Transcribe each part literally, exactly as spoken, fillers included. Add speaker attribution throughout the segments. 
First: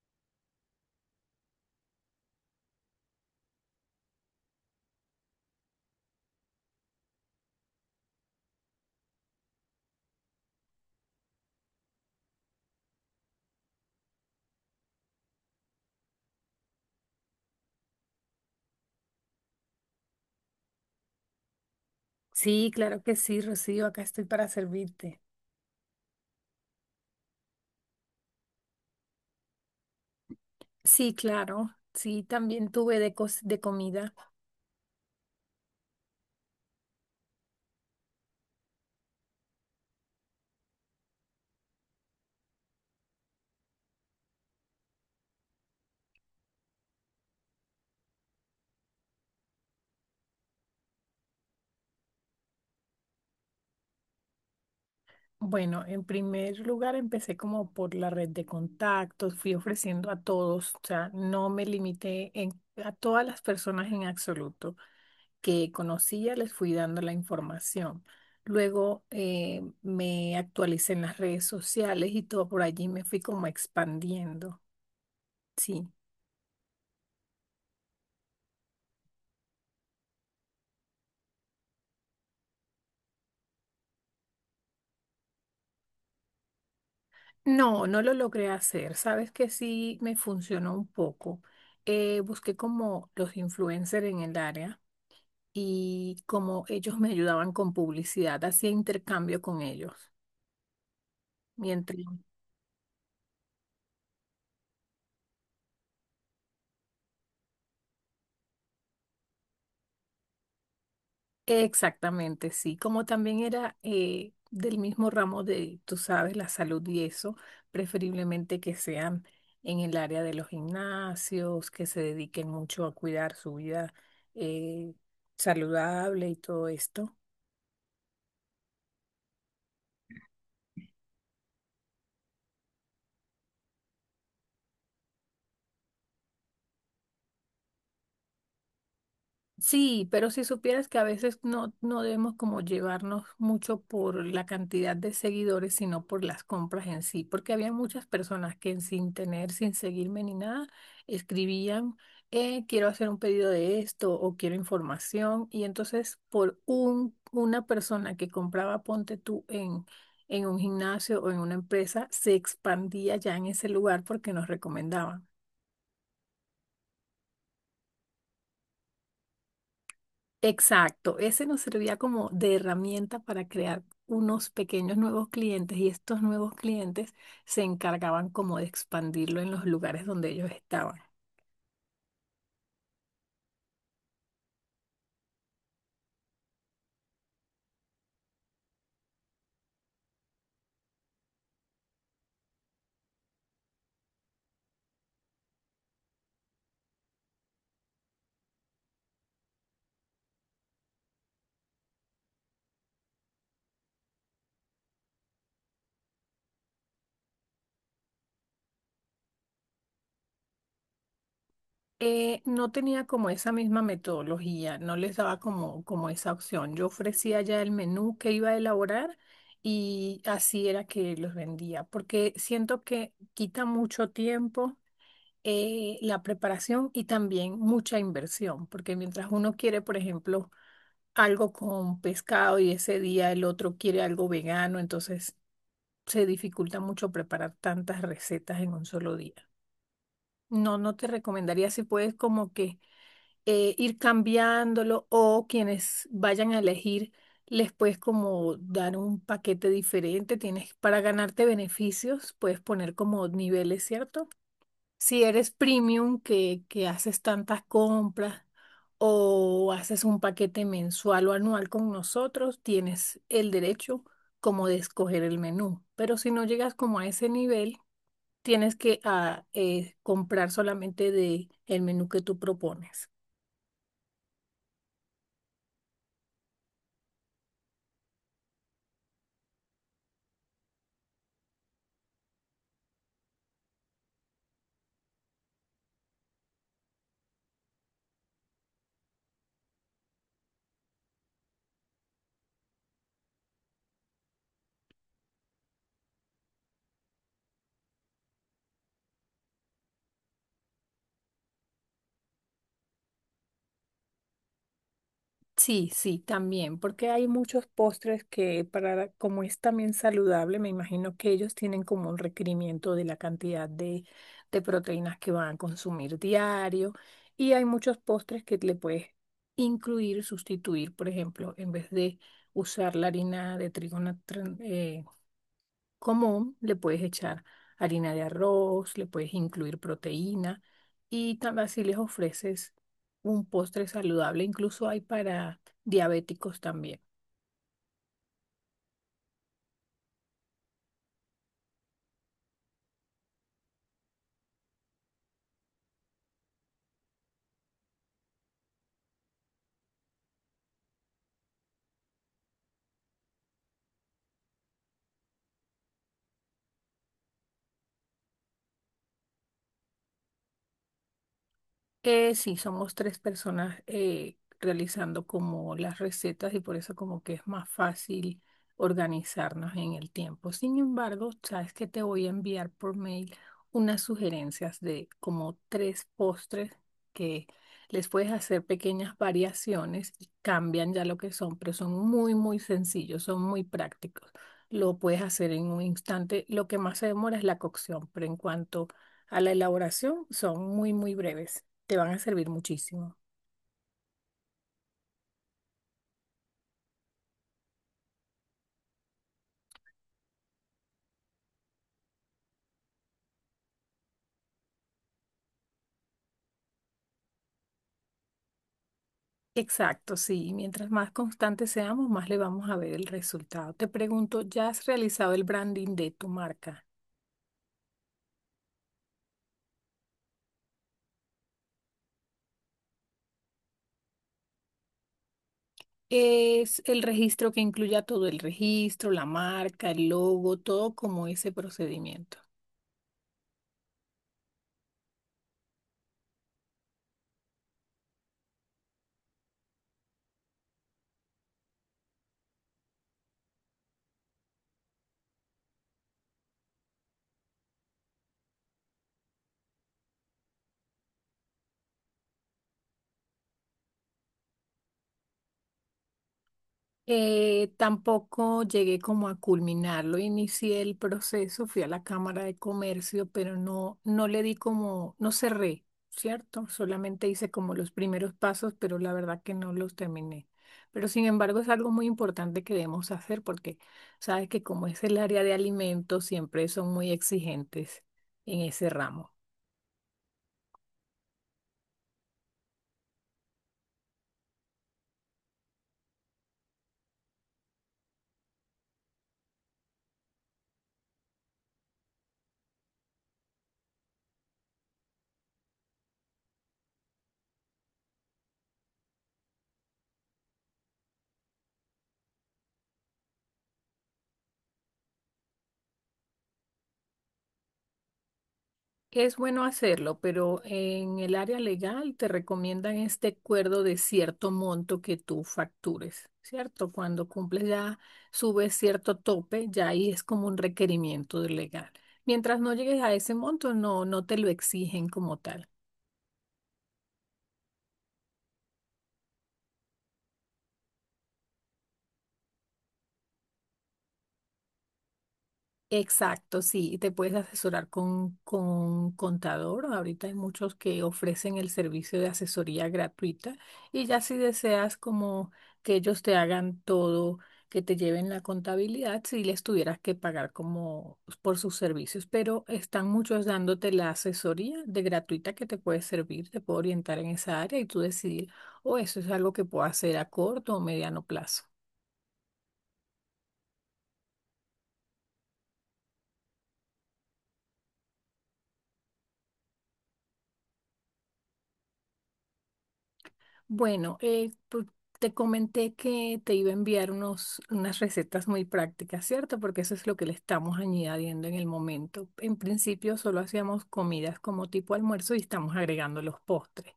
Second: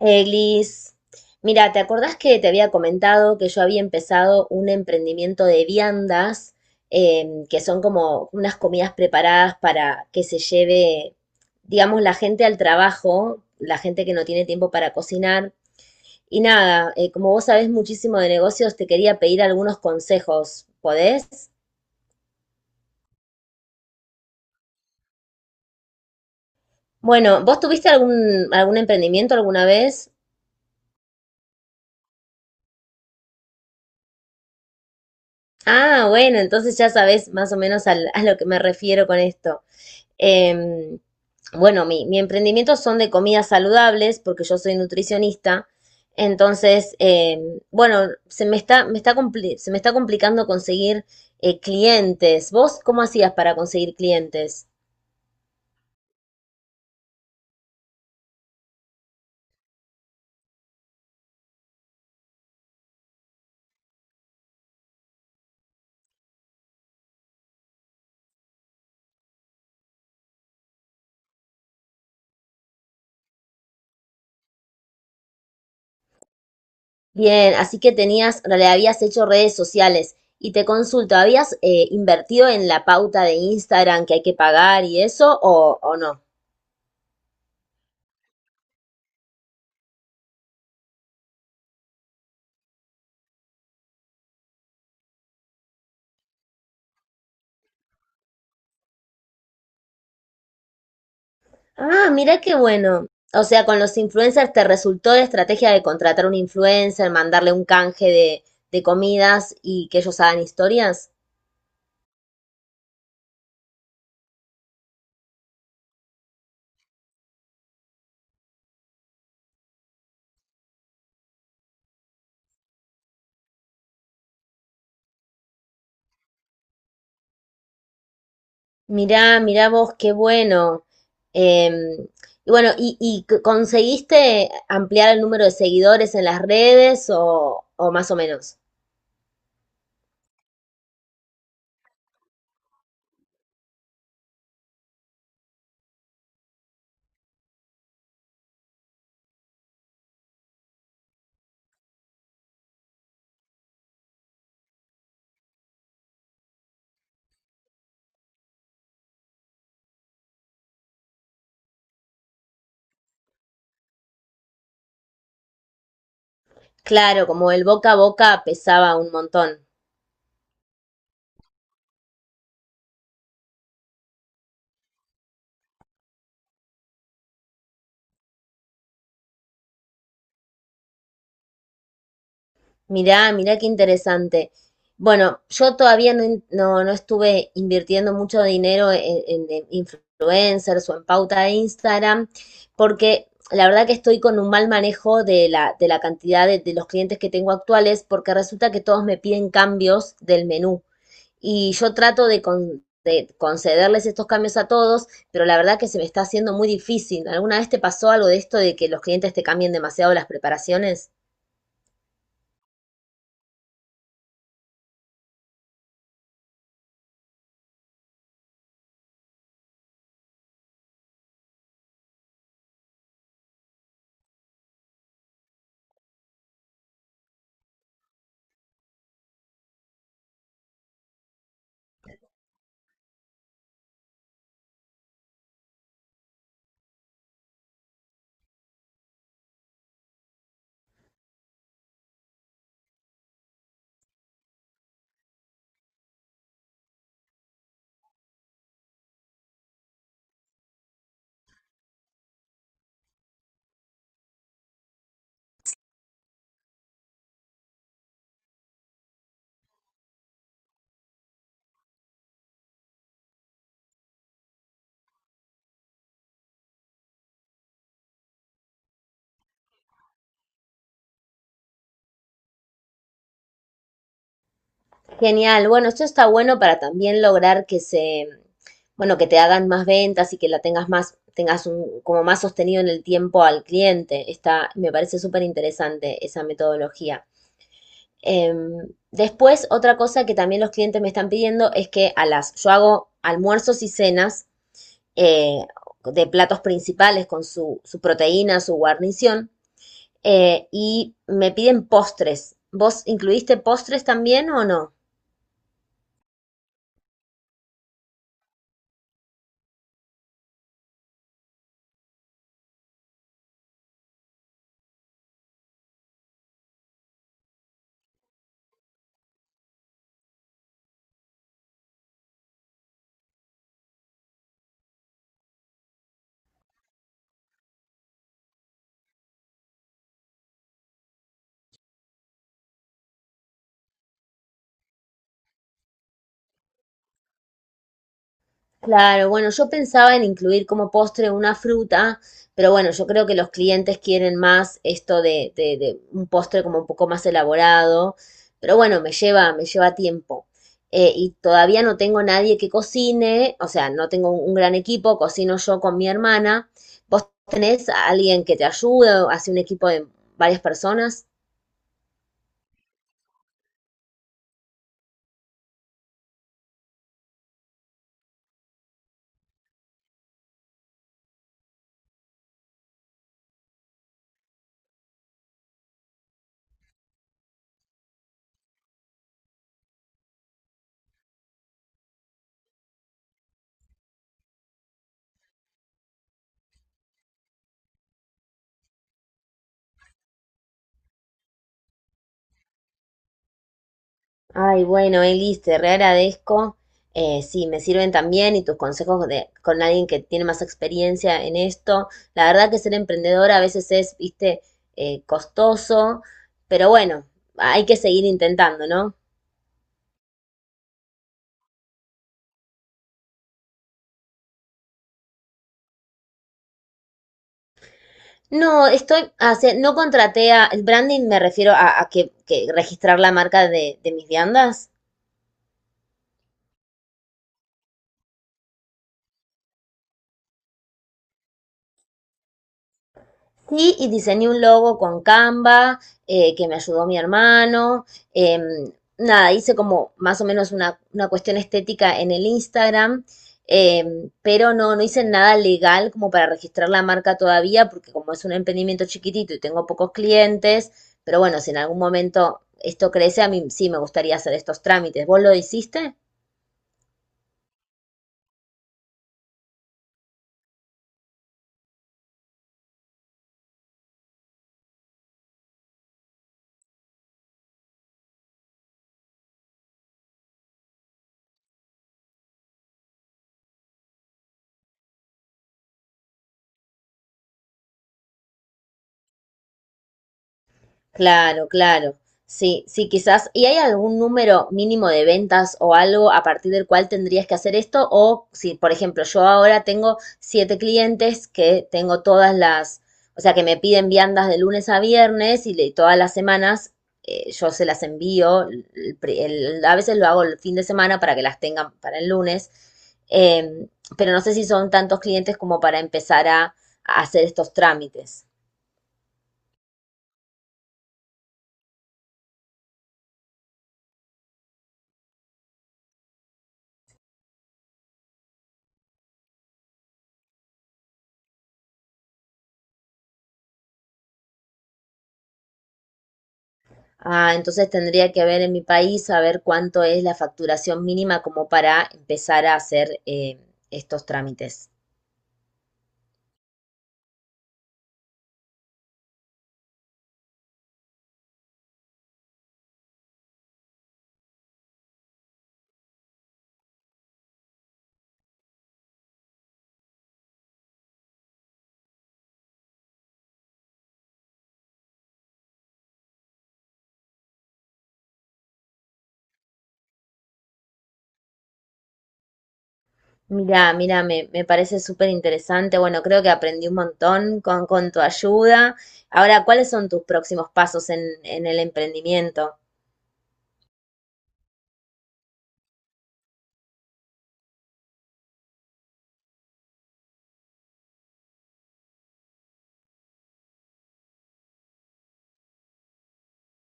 Speaker 1: Eglis, mira, ¿te acordás que te había comentado que yo había empezado un emprendimiento de viandas, em, que son como unas comidas preparadas para que se lleve, digamos, la gente al trabajo, la gente que no tiene tiempo para cocinar? Y nada, eh, como vos sabés muchísimo de negocios, te quería pedir algunos consejos, ¿podés?
Speaker 2: Sí, claro que sí, Rocío, acá estoy para servirte.
Speaker 1: Bueno, ¿vos tuviste algún, algún emprendimiento alguna vez?
Speaker 2: Sí, claro, sí, también tuve de, cos- de comida.
Speaker 1: Ah, bueno, entonces ya sabés más o menos al- a lo que me refiero con esto. Em, bueno, mi, mi emprendimiento son de comidas saludables, porque yo soy nutricionista. Entonces, em, bueno, se me está, me está compli- se me está complicando conseguir eh, clientes. ¿Vos cómo hacías para conseguir clientes?
Speaker 2: Bueno, en primer lugar empecé como por la red de contactos, fui ofreciendo a todos, o sea, no me limité en, a todas las personas en absoluto que conocía, les fui dando la información. Luego eh, me actualicé en las redes sociales y todo por allí me fui como expandiendo. Sí.
Speaker 1: Bien, así que tenías, le habías hecho redes sociales y te consulto, ¿habías eh, invertido en la pauta de Instagram que hay que pagar y eso o, o no?
Speaker 2: No, no lo logré hacer. Sabes que sí me funcionó un poco. Eh, busqué como los influencers en el área y como ellos me ayudaban con publicidad, hacía intercambio con ellos. Mientras,
Speaker 1: Ah, mira qué bueno. O sea, con los influencers te resultó la estrategia de contratar un influencer, mandarle un canje de, de comidas y que ellos hagan historias.
Speaker 2: exactamente, sí. Como también era eh, del mismo ramo de, tú sabes, la salud y eso, preferiblemente que sean en el área de los gimnasios, que se dediquen mucho a cuidar su vida eh, saludable y todo esto.
Speaker 1: Mirá, mirá vos, qué bueno. Em, y bueno, ¿y, y c- conseguiste ampliar el número de seguidores en las redes o, o más o menos?
Speaker 2: Sí, pero si supieras que a veces no, no debemos como llevarnos mucho por la cantidad de seguidores, sino por las compras en sí, porque había muchas personas que sin tener, sin seguirme ni nada, escribían, eh, quiero hacer un pedido de esto o quiero información, y entonces por un, una persona que compraba, ponte tú en, en un gimnasio o en una empresa, se expandía ya en ese lugar porque nos recomendaban.
Speaker 1: Claro, como el boca a boca pesaba un montón.
Speaker 2: Exacto, ese nos servía como de herramienta para crear unos pequeños nuevos clientes y estos nuevos clientes se encargaban como de expandirlo en los lugares donde ellos estaban.
Speaker 1: Mirá, mirá qué interesante. Bueno, yo todavía no, in- no, no estuve invirtiendo mucho dinero en, en- en influencers o en pauta de Instagram, porque la verdad que estoy con un mal manejo de la, de la cantidad de, de los clientes que tengo actuales, porque resulta que todos me piden cambios del menú y yo trato de, con- de concederles estos cambios a todos, pero la verdad que se me está haciendo muy difícil. ¿Alguna vez te pasó algo de esto de que los clientes te cambien demasiado las preparaciones?
Speaker 2: Eh, no tenía como esa misma metodología, no les daba como, como esa opción. Yo ofrecía ya el menú que iba a elaborar y así era que los vendía, porque siento que quita mucho tiempo eh, la preparación y también mucha inversión, porque mientras uno quiere, por ejemplo, algo con pescado y ese día el otro quiere algo vegano, entonces se dificulta mucho preparar tantas recetas en un solo día. No, no te recomendaría si puedes como que eh, ir cambiándolo o quienes vayan a elegir les puedes como dar un paquete diferente, tienes para ganarte beneficios, puedes poner como niveles, ¿cierto? Si eres premium, que, que haces tantas compras o haces un paquete mensual o anual con nosotros, tienes el derecho como de escoger el menú. Pero si no llegas como a ese nivel, tienes que ah, eh, comprar solamente de el menú que tú propones.
Speaker 1: Genial. Bueno, esto está bueno para también lograr que se, bueno, que te hagan más ventas y que la tengas más, tengas un, como más sostenido en el tiempo al cliente. Está, me parece súper interesante esa metodología. Em, después, otra cosa que también los clientes me están pidiendo es que a las, yo hago almuerzos y cenas eh, de platos principales con su, su proteína, su guarnición, eh, y me piden postres. ¿Vos incluiste postres también o no?
Speaker 2: Sí, sí, también, porque hay muchos postres que para, como es también saludable, me imagino que ellos tienen como un requerimiento de la cantidad de, de proteínas que van a consumir diario y hay muchos postres que le puedes incluir, sustituir, por ejemplo, en vez de usar la harina de trigo na- tran- eh, común, le puedes echar harina de arroz, le puedes incluir proteína y también así les ofreces un postre saludable. Incluso hay para diabéticos también.
Speaker 1: Claro, bueno, yo pensaba en incluir como postre una fruta, pero bueno, yo creo que los clientes quieren más esto de, de- de un postre como un poco más elaborado, pero bueno, me lleva, me lleva tiempo. Eh, y todavía no tengo nadie que cocine, o sea, no tengo un, un gran equipo, cocino yo con mi hermana. ¿Vos tenés a alguien que te ayude o hace un equipo de varias personas?
Speaker 2: Eh, sí, somos tres personas eh, realizando como las recetas y por eso como que es más fácil organizarnos en el tiempo. Sin embargo, sabes que te voy a enviar por mail unas sugerencias de como tres postres que les puedes hacer pequeñas variaciones y cambian ya lo que son, pero son muy, muy sencillos, son muy prácticos. Lo puedes hacer en un instante. Lo que más se demora es la cocción, pero en cuanto a la elaboración, son muy, muy breves. Te van a servir muchísimo.
Speaker 1: Ay, bueno, Elis, te re agradezco. Eh, sí, me sirven también y tus consejos de, con alguien que tiene más experiencia en esto. La verdad que ser emprendedora a veces es, viste, eh, costoso, pero bueno, hay que seguir intentando, ¿no?
Speaker 2: Exacto, sí. Mientras más constantes seamos, más le vamos a ver el resultado. Te pregunto, ¿ya has realizado el branding de tu marca?
Speaker 1: No, estoy, hace- no contraté a, el branding me refiero a, a que, que registrar la marca de, de mis viandas.
Speaker 2: ¿Es el registro que incluya todo el registro, la marca, el logo, todo como ese procedimiento?
Speaker 1: Sí, y diseñé un logo con Canva, eh, que me ayudó mi hermano. Em, Nada, hice como más o menos una, una cuestión estética en el Instagram, em, pero no, no hice nada legal como para registrar la marca todavía, porque como es un emprendimiento chiquitito y tengo pocos clientes, pero bueno, si en algún momento esto crece, a mí sí me gustaría hacer estos trámites. ¿Vos lo hiciste?
Speaker 2: Eh, tampoco llegué como a culminarlo, inicié el proceso, fui a la Cámara de Comercio, pero no, no le di como, no cerré, ¿cierto? Solamente hice como los primeros pasos, pero la verdad que no los terminé. Pero sin embargo es algo muy importante que debemos hacer porque sabes que como es el área de alimentos, siempre son muy exigentes en ese ramo.
Speaker 1: Claro, claro. Sí, sí, quizás. ¿Y hay algún número mínimo de ventas o algo a partir del cual tendrías que hacer esto? O si, por ejemplo, yo ahora tengo siete clientes que tengo todas las, o sea, que me piden viandas de lunes a viernes y le- todas las semanas eh, yo se las envío. el pri- el- a veces lo hago el fin de semana para que las tengan para el lunes. em, pero no sé si son tantos clientes como para empezar a a hacer estos trámites.
Speaker 2: Es bueno hacerlo, pero en el área legal te recomiendan este acuerdo de cierto monto que tú factures, ¿cierto? Cuando cumples ya, subes cierto tope, ya ahí es como un requerimiento del legal. Mientras no llegues a ese monto, no, no te lo exigen como tal.
Speaker 1: Ah, entonces tendría que ver en mi país a ver cuánto es la facturación mínima como para empezar a hacer eh, estos trámites.
Speaker 2: Exacto, sí, te puedes asesorar con, con un contador. Ahorita hay muchos que ofrecen el servicio de asesoría gratuita y ya si deseas como que ellos te hagan todo, que te lleven la contabilidad, si les tuvieras que pagar como por sus servicios, pero están muchos dándote la asesoría de gratuita que te puede servir, te puede orientar en esa área y tú decidir, o eso es algo que puedo hacer a corto o mediano plazo.
Speaker 1: Mira, mira, me, me parece súper interesante. Bueno, creo que aprendí un montón con, con tu ayuda. Ahora, ¿cuáles son tus próximos pasos en, en el emprendimiento?
Speaker 2: Bueno, eh, pu- te comenté que te iba a enviar unos, unas recetas muy prácticas, ¿cierto? Porque eso es lo que le estamos añadiendo en el momento. En principio solo hacíamos comidas como tipo almuerzo y estamos agregando los postres.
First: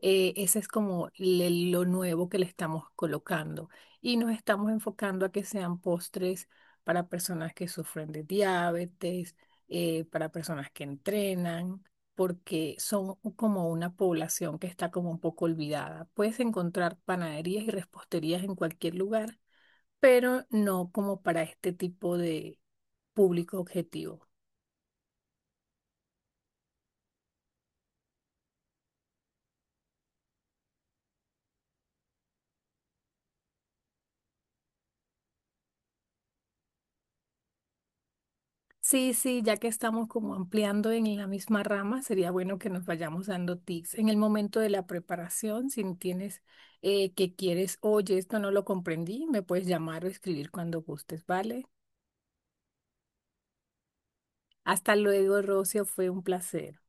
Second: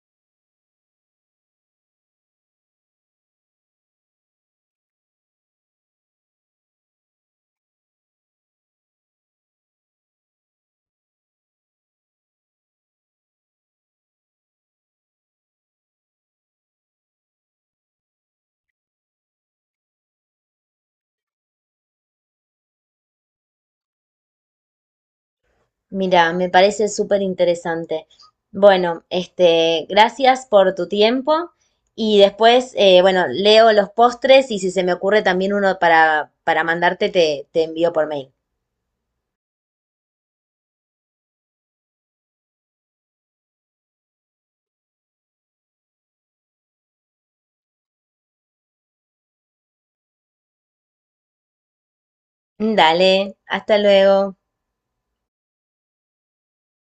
Speaker 2: Eh, ese es como le- lo nuevo que le estamos colocando. Y nos estamos enfocando a que sean postres para personas que sufren de diabetes, eh, para personas que entrenan, porque son como una población que está como un poco olvidada. Puedes encontrar panaderías y reposterías en cualquier lugar, pero no como para este tipo de público objetivo.
Speaker 1: Mira, me parece súper interesante. Bueno, este, gracias por tu tiempo y después, eh, bueno, leo los postres y si se me ocurre también uno para, para mandarte, te, te envío por mail.
Speaker 2: Sí, sí, ya que estamos como ampliando en la misma rama, sería bueno que nos vayamos dando tips. En el momento de la preparación, si no tienes eh, que quieres, oye, esto no lo comprendí, me puedes llamar o escribir cuando gustes, ¿vale?
Speaker 1: Dale, hasta luego.
Speaker 2: Hasta luego, Rocio, fue un placer.